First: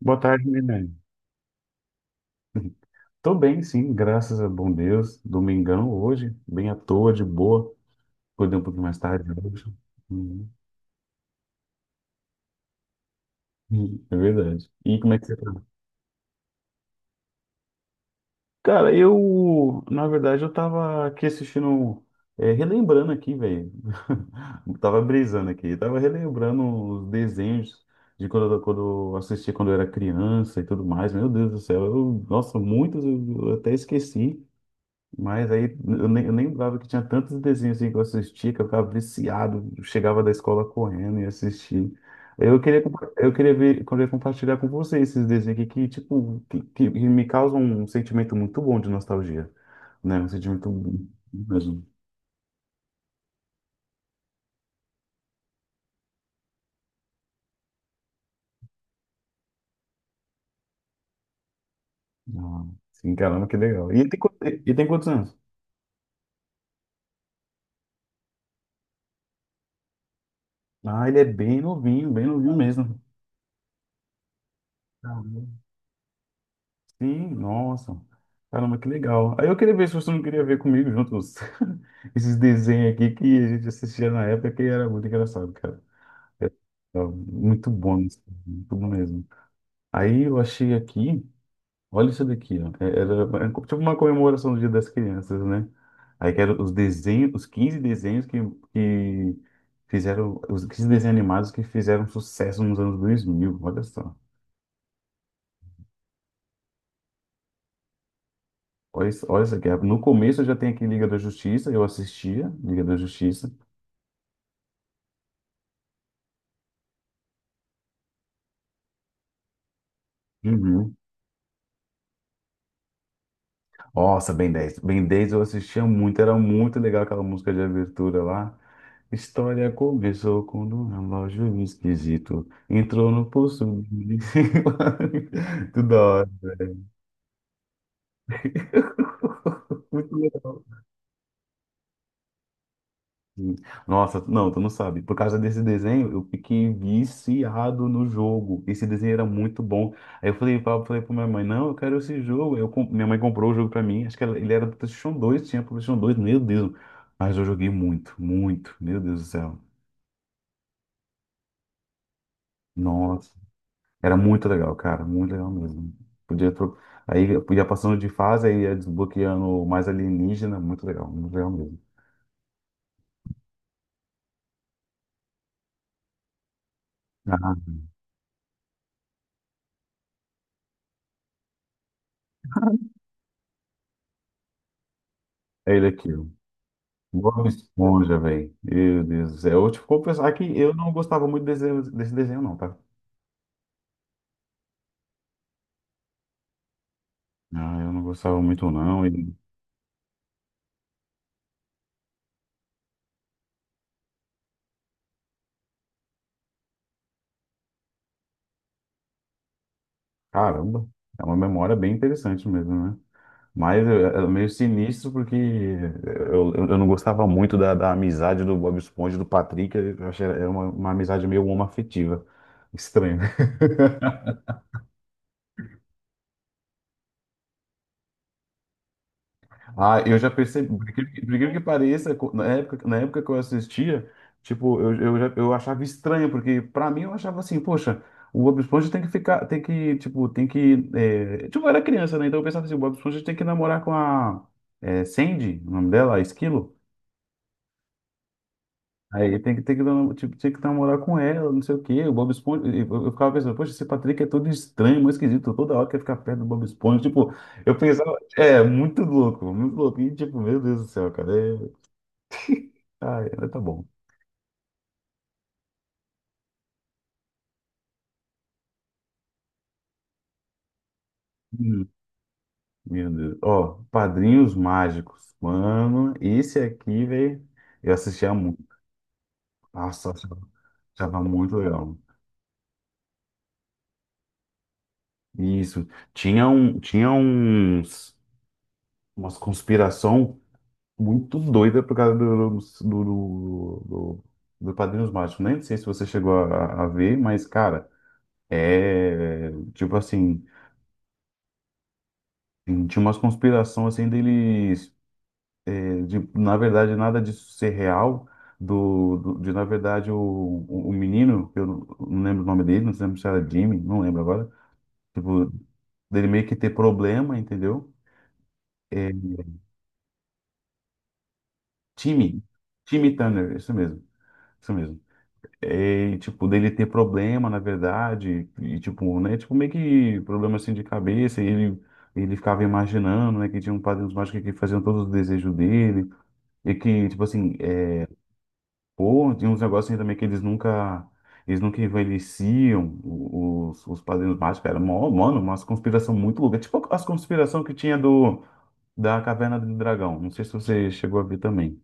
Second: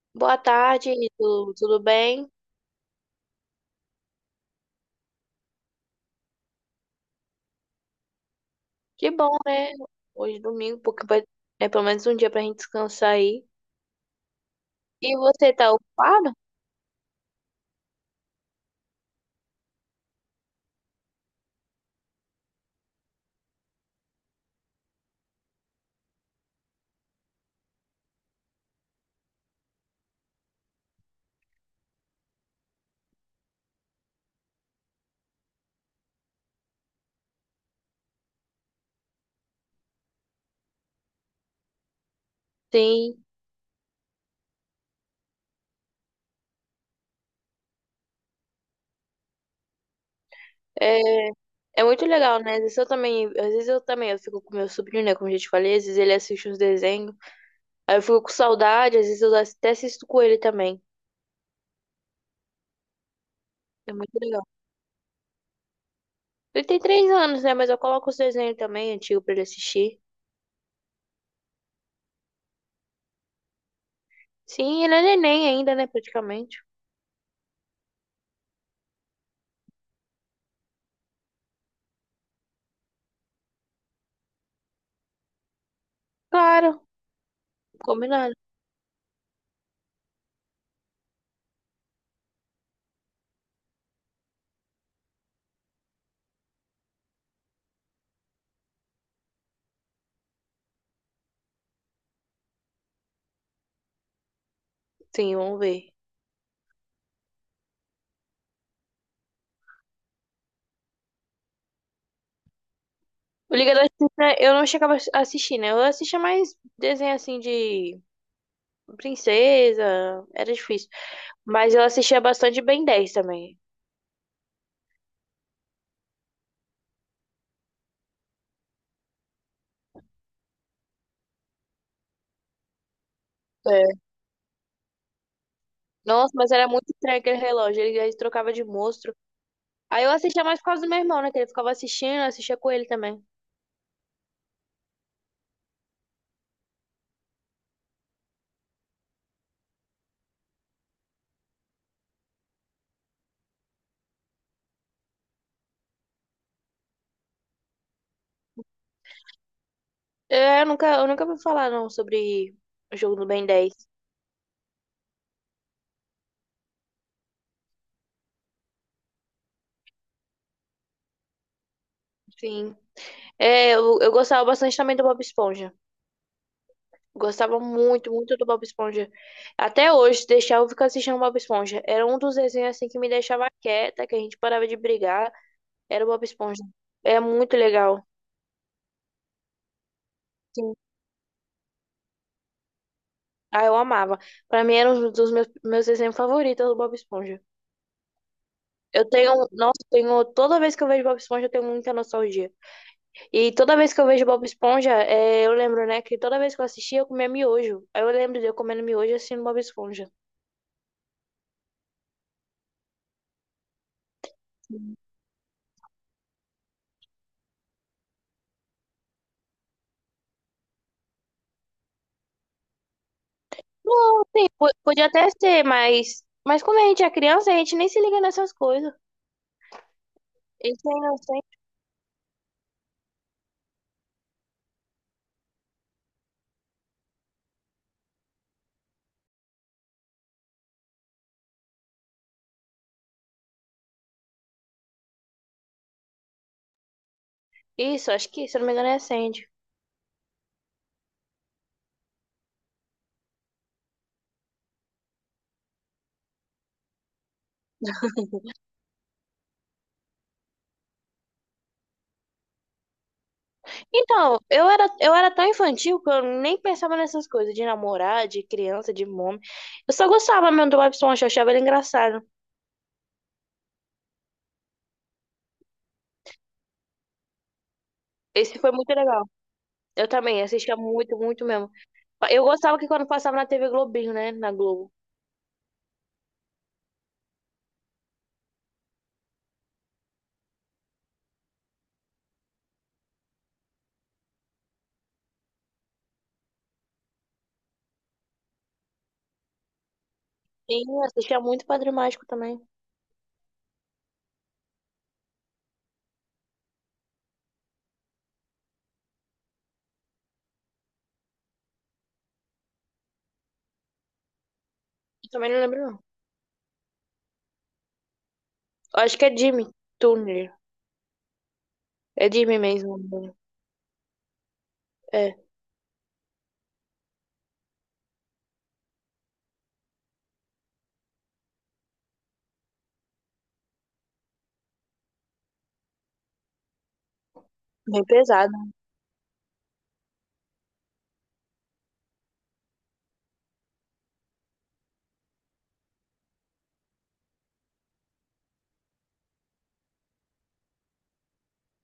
Boa Boa tarde, tarde, Milene. tudo bem? Tô bem, sim, graças a bom Deus. Domingão hoje, bem à toa, de boa. Acordei um pouquinho mais Que tarde bom, hoje. né? Hoje é Uhum. domingo, porque vai, é pelo menos um dia pra gente descansar aí. Uhum, é verdade. E E como é que você tá? você tá ocupado? Cara, eu, na verdade, eu tava aqui assistindo, relembrando aqui, velho. Tava brisando aqui, tava relembrando os desenhos de quando, quando eu assistia quando eu era criança e tudo mais. Meu Deus do céu, eu, nossa, muitos eu até esqueci. Mas aí eu nem lembrava que tinha tantos desenhos assim que eu assistia, que eu ficava viciado, chegava da escola correndo e assistia. Sim. Eu queria ver, eu queria compartilhar com você esses desenhos aqui que que me causam um sentimento muito bom de nostalgia, né? Um sentimento bom É, é mesmo. muito legal, né? Às vezes eu também, eu fico com meu sobrinho, né? Como eu já te falei, às vezes ele assiste uns desenhos. Aí eu fico com saudade, às vezes eu até assisto com ele também. Ah, sim, caramba, que legal. É E muito legal. e tem quantos anos? Ele tem 3 anos, né? Mas eu coloco os desenhos também, antigo, pra ele assistir. Ah, ele é bem novinho mesmo. Sim, ele é neném ainda, né? Praticamente. Sim, nossa. Caramba, que legal. Aí eu queria ver se você não queria ver comigo juntos esses desenhos aqui que a gente assistia na época que era muito engraçado, cara. Claro, Era muito bom, isso, combinado. muito bom mesmo. Aí eu achei aqui, olha isso daqui, ó. Era é tipo uma comemoração do Dia das Crianças, né? Aí que eram os desenhos, os 15 desenhos que fizeram, os 15 desenhos animados que fizeram sucesso nos anos 2000, olha só. Sim, vamos ver. Olha, olha essa aqui. No começo eu já tenho aqui Liga da Justiça, eu assistia Liga da Justiça. O Liga da Justiça eu não chegava a assistir, né? Eu assistia mais desenho assim de princesa, era difícil. Uhum. Mas eu assistia bastante Ben 10 também. Nossa, Ben 10. Ben 10 eu assistia muito, era muito legal aquela música de abertura lá. História começou quando um relógio esquisito entrou no pulso. É. Tudo da hora. Nossa, mas era muito estranho aquele relógio, ele trocava de monstro. Aí eu Muito assistia mais legal. por causa do meu irmão, né? Que ele ficava assistindo, eu assistia com ele também. Hum. Nossa, não, tu não sabe. Por causa desse desenho, eu fiquei viciado no jogo. Esse desenho era muito bom. Aí eu falei pra minha mãe, não, eu quero esse jogo. Minha mãe comprou o jogo pra mim. Acho que ele era do PlayStation 2, tinha pro PlayStation 2. Meu Deus. Mas eu joguei muito, muito, meu Deus do céu. É, eu nunca ouvi falar não sobre o jogo do Nossa, Ben 10. era muito legal, cara, muito legal mesmo. Podia tro... Aí eu ia passando de fase, aí ia desbloqueando mais alienígena, muito legal mesmo. Sim. É, eu gostava bastante também do Bob Esponja. Ah, Gostava muito, muito do Bob Esponja. Até hoje, se deixar eu ficar assistindo Bob Esponja. Era um dos desenhos assim que me deixava quieta, que a gente parava de brigar. é ele Era o aqui, Bob ó. Esponja. É Bob muito legal. Esponja, velho. Meu Deus do céu. Eu, tipo, vou pensar que eu Sim. não gostava muito desse desenho, não, tá? Ah, eu amava. Pra mim era um dos meus desenhos favoritos do Bob Esponja. Ah, eu não gostava muito, não. Eu E, tenho, nossa, tenho, toda vez que eu vejo Bob Esponja, eu tenho muita nostalgia. E toda vez que eu vejo Bob Esponja, é, eu lembro, né, que toda vez que eu assistia, eu comia miojo. Aí eu lembro de eu comendo miojo e assistindo Bob Esponja. caramba, é uma memória bem interessante mesmo, né? Mas é meio sinistro porque eu não gostava muito da amizade do Bob Esponja e do Patrick. Eu achei era uma amizade meio homoafetiva. Estranho. Não, sim, podia até ser, mas, como a gente é criança, a gente nem se liga nessas coisas. Ah, eu já percebi, Isso gente é por incrível que inocente. pareça, na época que eu assistia, tipo, eu achava estranho, porque pra mim eu achava assim, poxa, o Bob Esponja tem que ficar, tem que, tipo, tem que, é, tipo, eu era criança, né, então eu pensava assim, o Bob Esponja tem que namorar com a Sandy, o nome dela, a Esquilo, Isso, acho que, se eu não me engano, é aí Sandy. Tipo, tinha que namorar com ela, não sei o quê, o Bob Esponja, e eu ficava pensando, poxa, esse Patrick é todo estranho, muito esquisito, toda hora quer ficar perto do Bob Esponja, tipo, eu pensava, muito louco, e tipo, meu Deus do céu, cara, é Ah, ainda tá bom. Então, eu era tão infantil que eu nem pensava nessas coisas de namorar, de criança, de mome. Eu só gostava mesmo do Bob Esponja, eu achava ele Hum, engraçado. Meu Deus. Ó, Padrinhos Mágicos. Mano, esse aqui, velho, eu assistia Esse muito. foi muito legal. Eu Nossa, eu achava também assistia muito, achava muito muito mesmo. legal. Eu gostava que quando passava na TV Globinho, né? Na Globo. Isso. Tinha um, tinha uns, umas conspiração muito doida por causa do Padrinhos Mágicos. Nem sei se você chegou a ver, mas, cara, é tipo assim, Sim, eu assistia muito Padre Mágico também. tinha umas conspirações assim deles. De, na verdade, nada disso ser real, na verdade, o menino, que eu não lembro o nome dele, não lembro se era Jimmy, não lembro agora, Eu também tipo, não lembro, não. dele meio que ter problema, entendeu? Eu É, acho que é Jimmy Turner. É Timmy, Jimmy mesmo, Timmy né? Turner, isso mesmo, isso mesmo. É. É, e, tipo, dele ter problema, na verdade, e tipo, né, tipo, meio que problema assim de cabeça, ele ficava imaginando, né, que tinha um padrinho mágico que faziam todos os desejos dele, e que, tipo assim, é, Bem pesado. pô, tem uns negócios aí também que eles nunca. Eles nunca envelheciam, os padrinhos mágicos. Mano, umas conspiração muito louca. Tipo as conspiração que tinha do, da Caverna do Dragão. Não sei se você chegou a ver também.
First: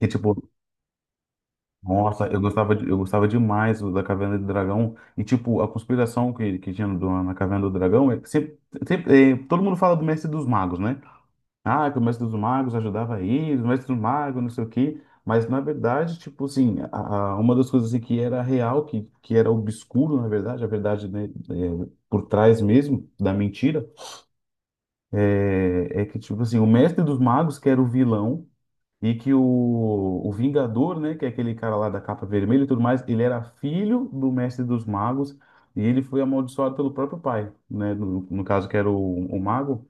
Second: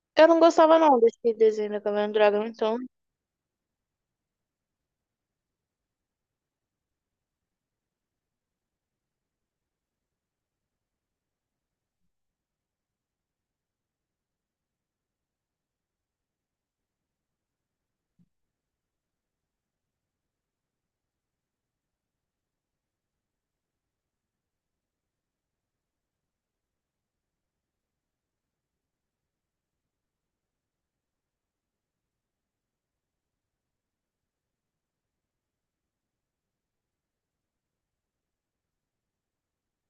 E Eu tipo, não gostava não desse desenho da Caverna do nossa, Dragão, então. Eu gostava demais da Caverna do Dragão. E tipo, a conspiração que tinha na Caverna do Dragão. É que todo mundo fala do Mestre dos Magos, né? Ah, que o mestre dos magos ajudava aí, o mestre dos magos, não sei o quê. Mas, na verdade, tipo assim, uma das coisas assim, que era real, que era obscuro, na verdade, a verdade, né, é, por trás mesmo da mentira, é que, tipo assim, o mestre dos magos, que era o vilão, e que o Vingador, né, que é aquele cara lá da capa vermelha e tudo mais, ele era filho do mestre dos magos, e ele foi amaldiçoado pelo próprio pai, né, no caso, que era o mago.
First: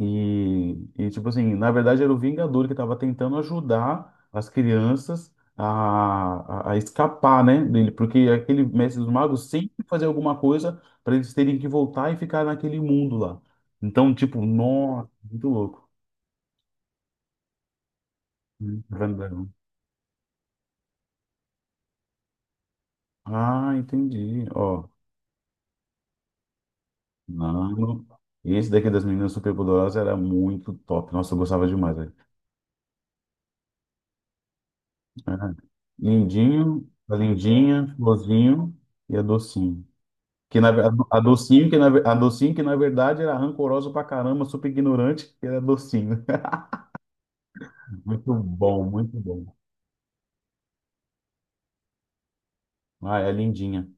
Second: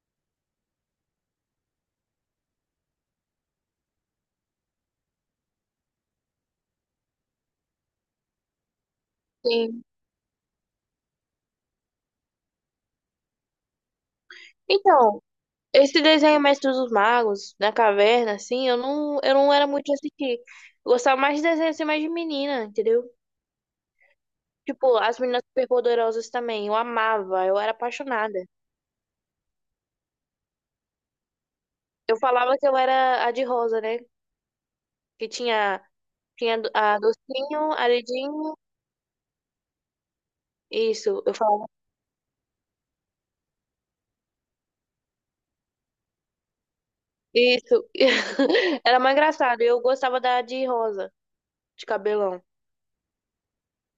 Tipo assim, na verdade era o Vingador que estava tentando ajudar as crianças a escapar, né, dele, porque aquele mestre dos magos Sim. sempre fazia alguma coisa para eles terem que voltar e ficar naquele mundo lá. Então, tipo, nossa, Então, muito louco. esse desenho Mestre dos Magos, na caverna, assim, eu não, eu Brandão. não era muito de assistir. Eu gostava mais de desenho assim, mais de menina, entendeu? Ah, entendi. Ó, Tipo, as meninas superpoderosas também, eu amava, eu era não. apaixonada. Esse daqui das meninas superpoderosas era muito top. Nossa, eu gostava demais, velho. Eu falava que eu era a de rosa, né? Que É. tinha Lindinho, a a docinho, a lindinha, Lidinho, florzinho e a docinho. Que na, ver- a isso, eu falava, docinho, que na, ver- a docinho, que na verdade era rancorosa pra caramba, super ignorante, que era docinho. isso. Muito bom, Era mais muito bom. engraçado, eu gostava da de rosa, de cabelão. Ah, é lindinha.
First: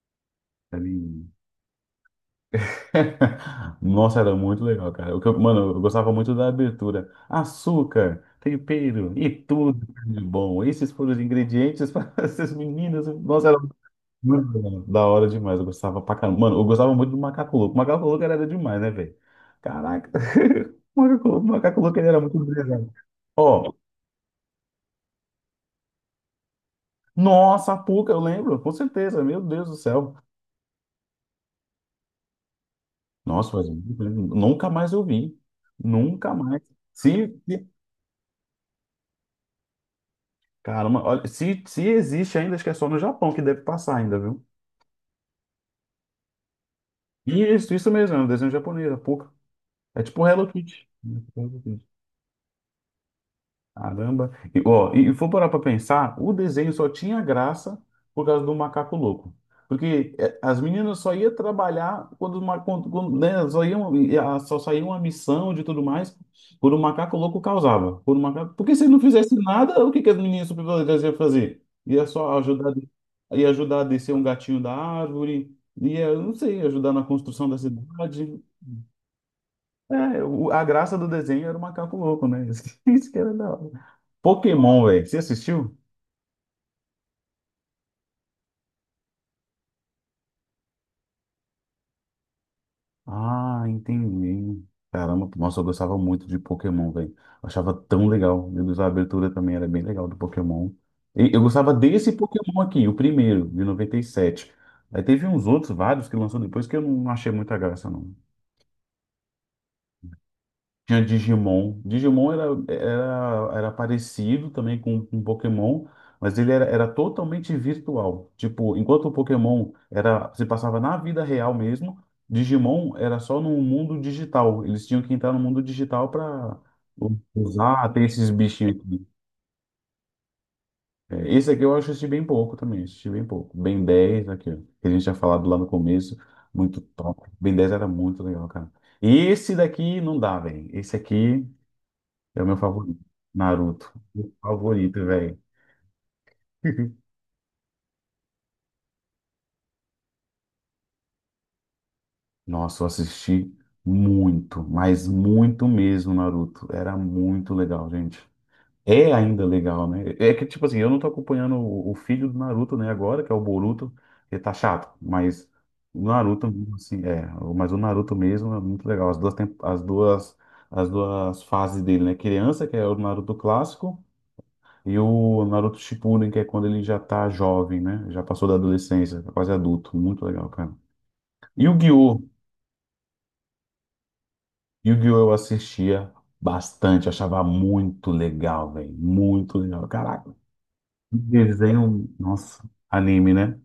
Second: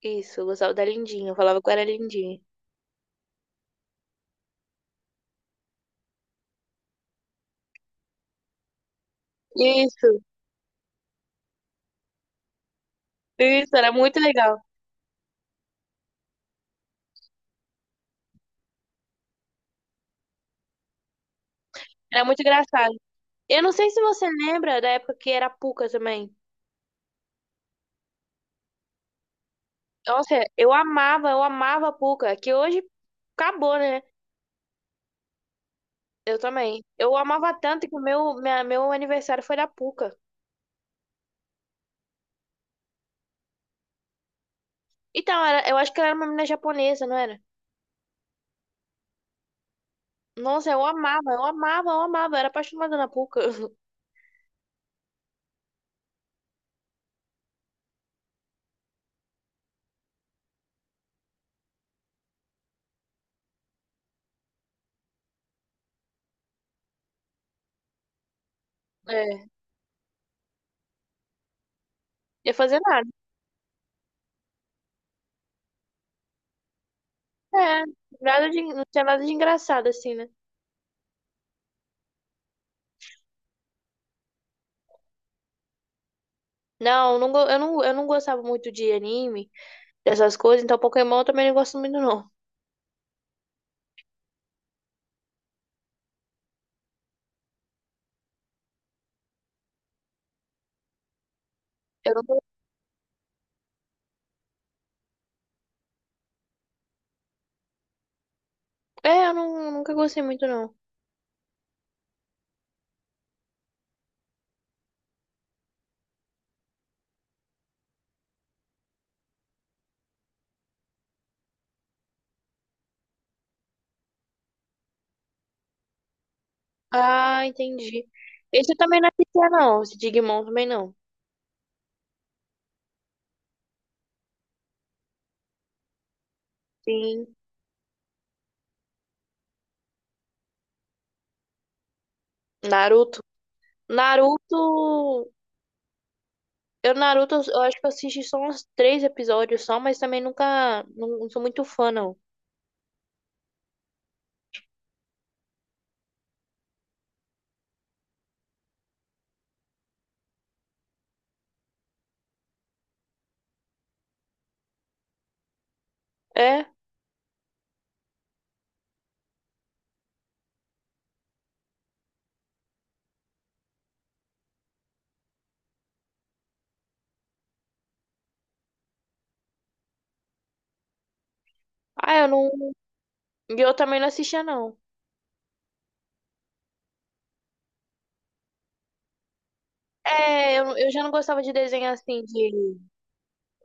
Isso, eu gostava É da lindinha. Lindinha, eu falava que eu era Lindinha. Nossa, era muito legal, cara. O que mano, eu gostava muito da abertura. Açúcar, tempero e tudo de Isso, bom. Esses foram os ingredientes para essas meninas. Nossa, era isso, era muito muito legal. legal. Da hora demais. Eu gostava pra caramba. Mano, eu gostava muito do Macaco Louco. O Macaco Louco era demais, né, velho? Caraca. O Macaco Louco, ele era Era muito muito brilhante. engraçado. Eu Ó, não sei se você lembra da época que era Puca também. nossa, a Puca, eu lembro, com certeza. Meu Deus do céu. Nossa, eu amava a Puca, que hoje Nossa, faz acabou, muito né? tempo. Nunca mais eu vi. Nunca Eu mais. também. Eu Se, amava se- tanto que meu aniversário foi da Puca. Caramba, olha, se existe ainda, acho que é só no Japão que deve passar ainda, viu? Então, era, eu acho que ela era uma menina japonesa, não era? Isso mesmo, é um desenho japonês, a Puca. É tipo Hello Nossa, eu Kitty. amava, eu amava, eu amava. Eu era apaixonada na Puca. Caramba. E for parar para pensar, o desenho só tinha graça por causa do macaco louco. Porque eh, as meninas só iam trabalhar quando, os ma- quando, quando, né, só iam, e a- só saía uma missão de tudo mais por um macaco louco causava. Por um macaco... Porque se não fizesse É, nada, o que as meninas superpoderosas iam fazer? Ia só ia ajudar, fazer nada. Ia ajudar a descer um gatinho da árvore, ia, não sei, ajudar na construção da É, cidade. nada de, não tinha nada de engraçado, assim, É, né? A graça do desenho era o macaco louco, né? Isso que era da hora. Pokémon, velho. Você assistiu? Não, não, eu não gostava muito de anime, dessas coisas, então Pokémon eu também não gosto muito, não. Ah, entendi. Caramba, nossa, eu gostava muito de Pokémon, velho. Eu achava tão legal. Meu Deus, a abertura também era bem legal do Pokémon. E eu gostava desse Eu não, Pokémon aqui, o primeiro, de 97. Aí teve uns outros, vários, que lançou depois que eu não achei muita graça, não. eu não, nunca gostei muito, não. Tinha Digimon. Digimon era parecido também com Pokémon, mas era totalmente virtual. Tipo, enquanto o Pokémon era, se passava na vida real mesmo, Digimon era só no mundo digital. Eles tinham que entrar no mundo digital para Ah, usar, ter entendi. esses Esse bichinhos eu também aqui. não assistia, não. Esse Digimon também não. É, esse aqui eu assisti bem pouco também, assisti bem pouco. Ben 10 aqui, ó, que a gente tinha falado lá no começo, muito Sim. top. Ben 10 era muito legal, cara. E esse daqui não dá, velho. Esse aqui. É o meu favorito. Naruto. Naruto. Meu Naruto. favorito, velho. Eu, Naruto, eu acho que eu assisti só uns três episódios só, mas também nunca. Não, não sou muito fã, não. Nossa, eu assisti muito, mas muito mesmo, Naruto. Era muito legal, gente. É ainda legal, né? É que, tipo assim, eu não tô acompanhando o filho do Naruto, né, agora, que é o Boruto, que tá chato, mas o Naruto, É? mesmo, assim, é. Mas o Naruto mesmo é muito legal. As duas, tem- as duas fases dele, né? Criança, que é o Naruto clássico, e o Naruto Shippuden, que é quando ele já tá jovem, né? Já passou da adolescência, tá quase adulto. Muito legal, cara. E o Ah, Yu-Gi-Oh! eu não. E eu também não assistia, não. Yu-Gi-Oh! Eu assistia bastante, achava muito legal, velho. Muito legal. Caraca, É, eu já não que gostava de desenho desenho. assim, Nossa, de. anime, né?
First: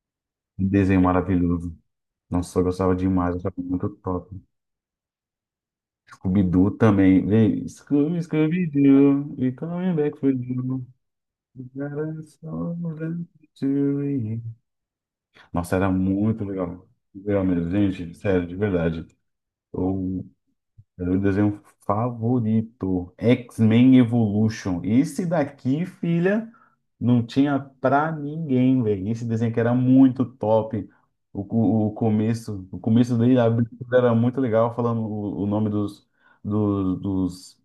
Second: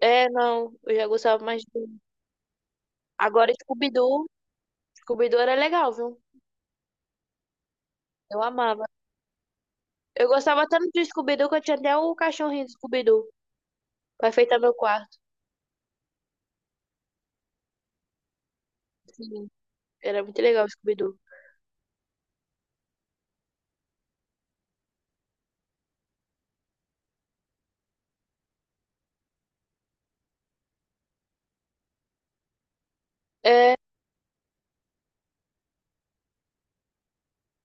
É, Que não. Eu desenho já gostava mais maravilhoso. de. Nossa, eu gostava demais, eu Agora, achava muito Scooby-Doo. top. Scooby-Doo era legal, viu? Scooby-Doo também. Vem Scooby, Eu amava. Scooby-Doo, we coming back Eu for gostava you. tanto de Scooby-Doo que eu We tinha got até o a cachorrinho do song left Scooby-Doo pra to enfeitar meu quarto. Nossa, era muito legal. Legal mesmo, gente, sério, de verdade. Sim, era Eu, muito legal o era Scooby-Doo. o desenho favorito, X-Men Evolution. Esse daqui, filha, não tinha pra ninguém, velho. Esse desenho que era muito top. O começo dele, a É, abertura era muito legal, falando o nome dos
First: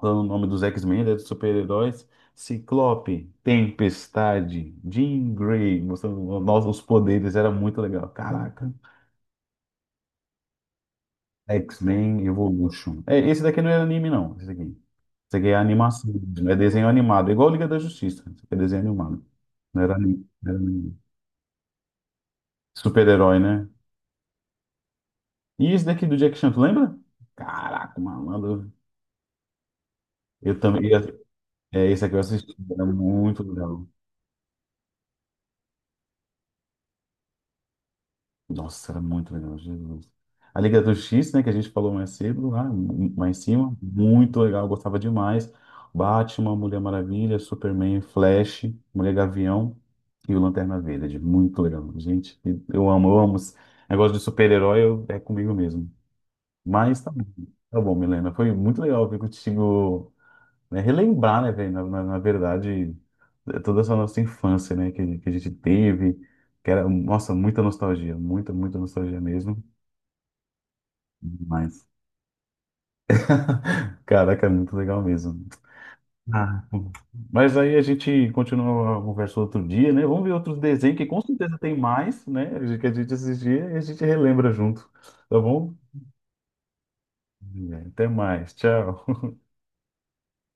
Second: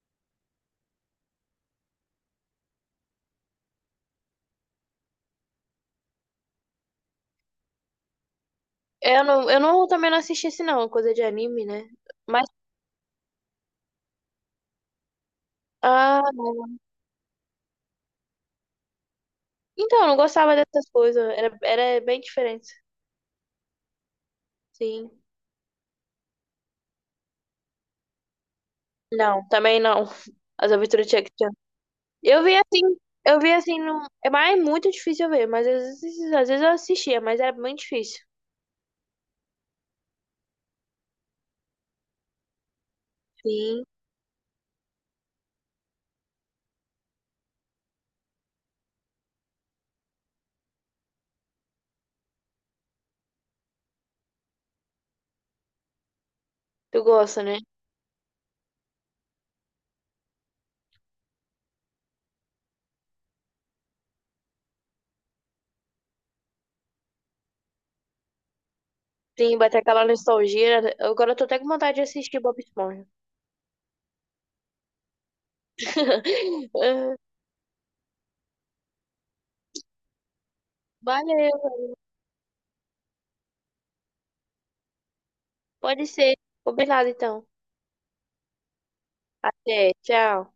falando o nome dos X-Men, né, dos super-heróis. Ciclope, Tempestade, Jean Grey, mostrando nós os poderes, era muito legal. Caraca. eu não, também não assisti esse não, coisa de anime, né? X-Men Mas, Evolution. É, esse daqui não é anime, não. Esse daqui. Esse aqui é animação, ah, mesmo, é não. desenho animado. É igual Liga da Justiça. Isso aqui é desenho animado. Não era Então, eu não anime. Não gostava era dessas anime. coisas. Era bem diferente. Super-herói, né? Sim. E esse daqui do Jack Chan, tu lembra? Caraca, malandro. Não, também não. Eu As também. aventuras de Jackie Chan. É, esse aqui eu Eu assisti. vi assim, Era eu muito vi assim, legal. não. É mais é muito difícil eu ver, mas às vezes eu assistia, mas era muito difícil. Nossa, era muito legal, Jesus. A Liga do X, né, que a gente falou mais cedo, lá, mais em cima, Sim, muito legal, eu gostava demais. Batman, Mulher Maravilha, Superman, Flash, Mulher Gavião e o Lanterna Verde. Muito legal, gente. Eu amo, eu amo. Esse negócio de super-herói é comigo mesmo. Mas tu gosta, né? tá bom, Milena. Foi muito legal ver contigo, né, relembrar, né, velho, na verdade, eh, toda essa nossa infância, né, que a gente teve, que era, nossa, muita nostalgia, muita, muita nostalgia Sim, mesmo, bater aquela nostalgia, né? Agora eu tô até com mas, vontade de assistir Bob Esponja. caraca, é muito legal mesmo. Ah, mas aí a gente continua a conversa outro dia, né, vamos ver outros desenhos, que com certeza Valeu, tem mais, né, que a gente assistia e a gente relembra junto, tá bom? pode ser. Combinado então. Até mais, tchau. Até, tchau.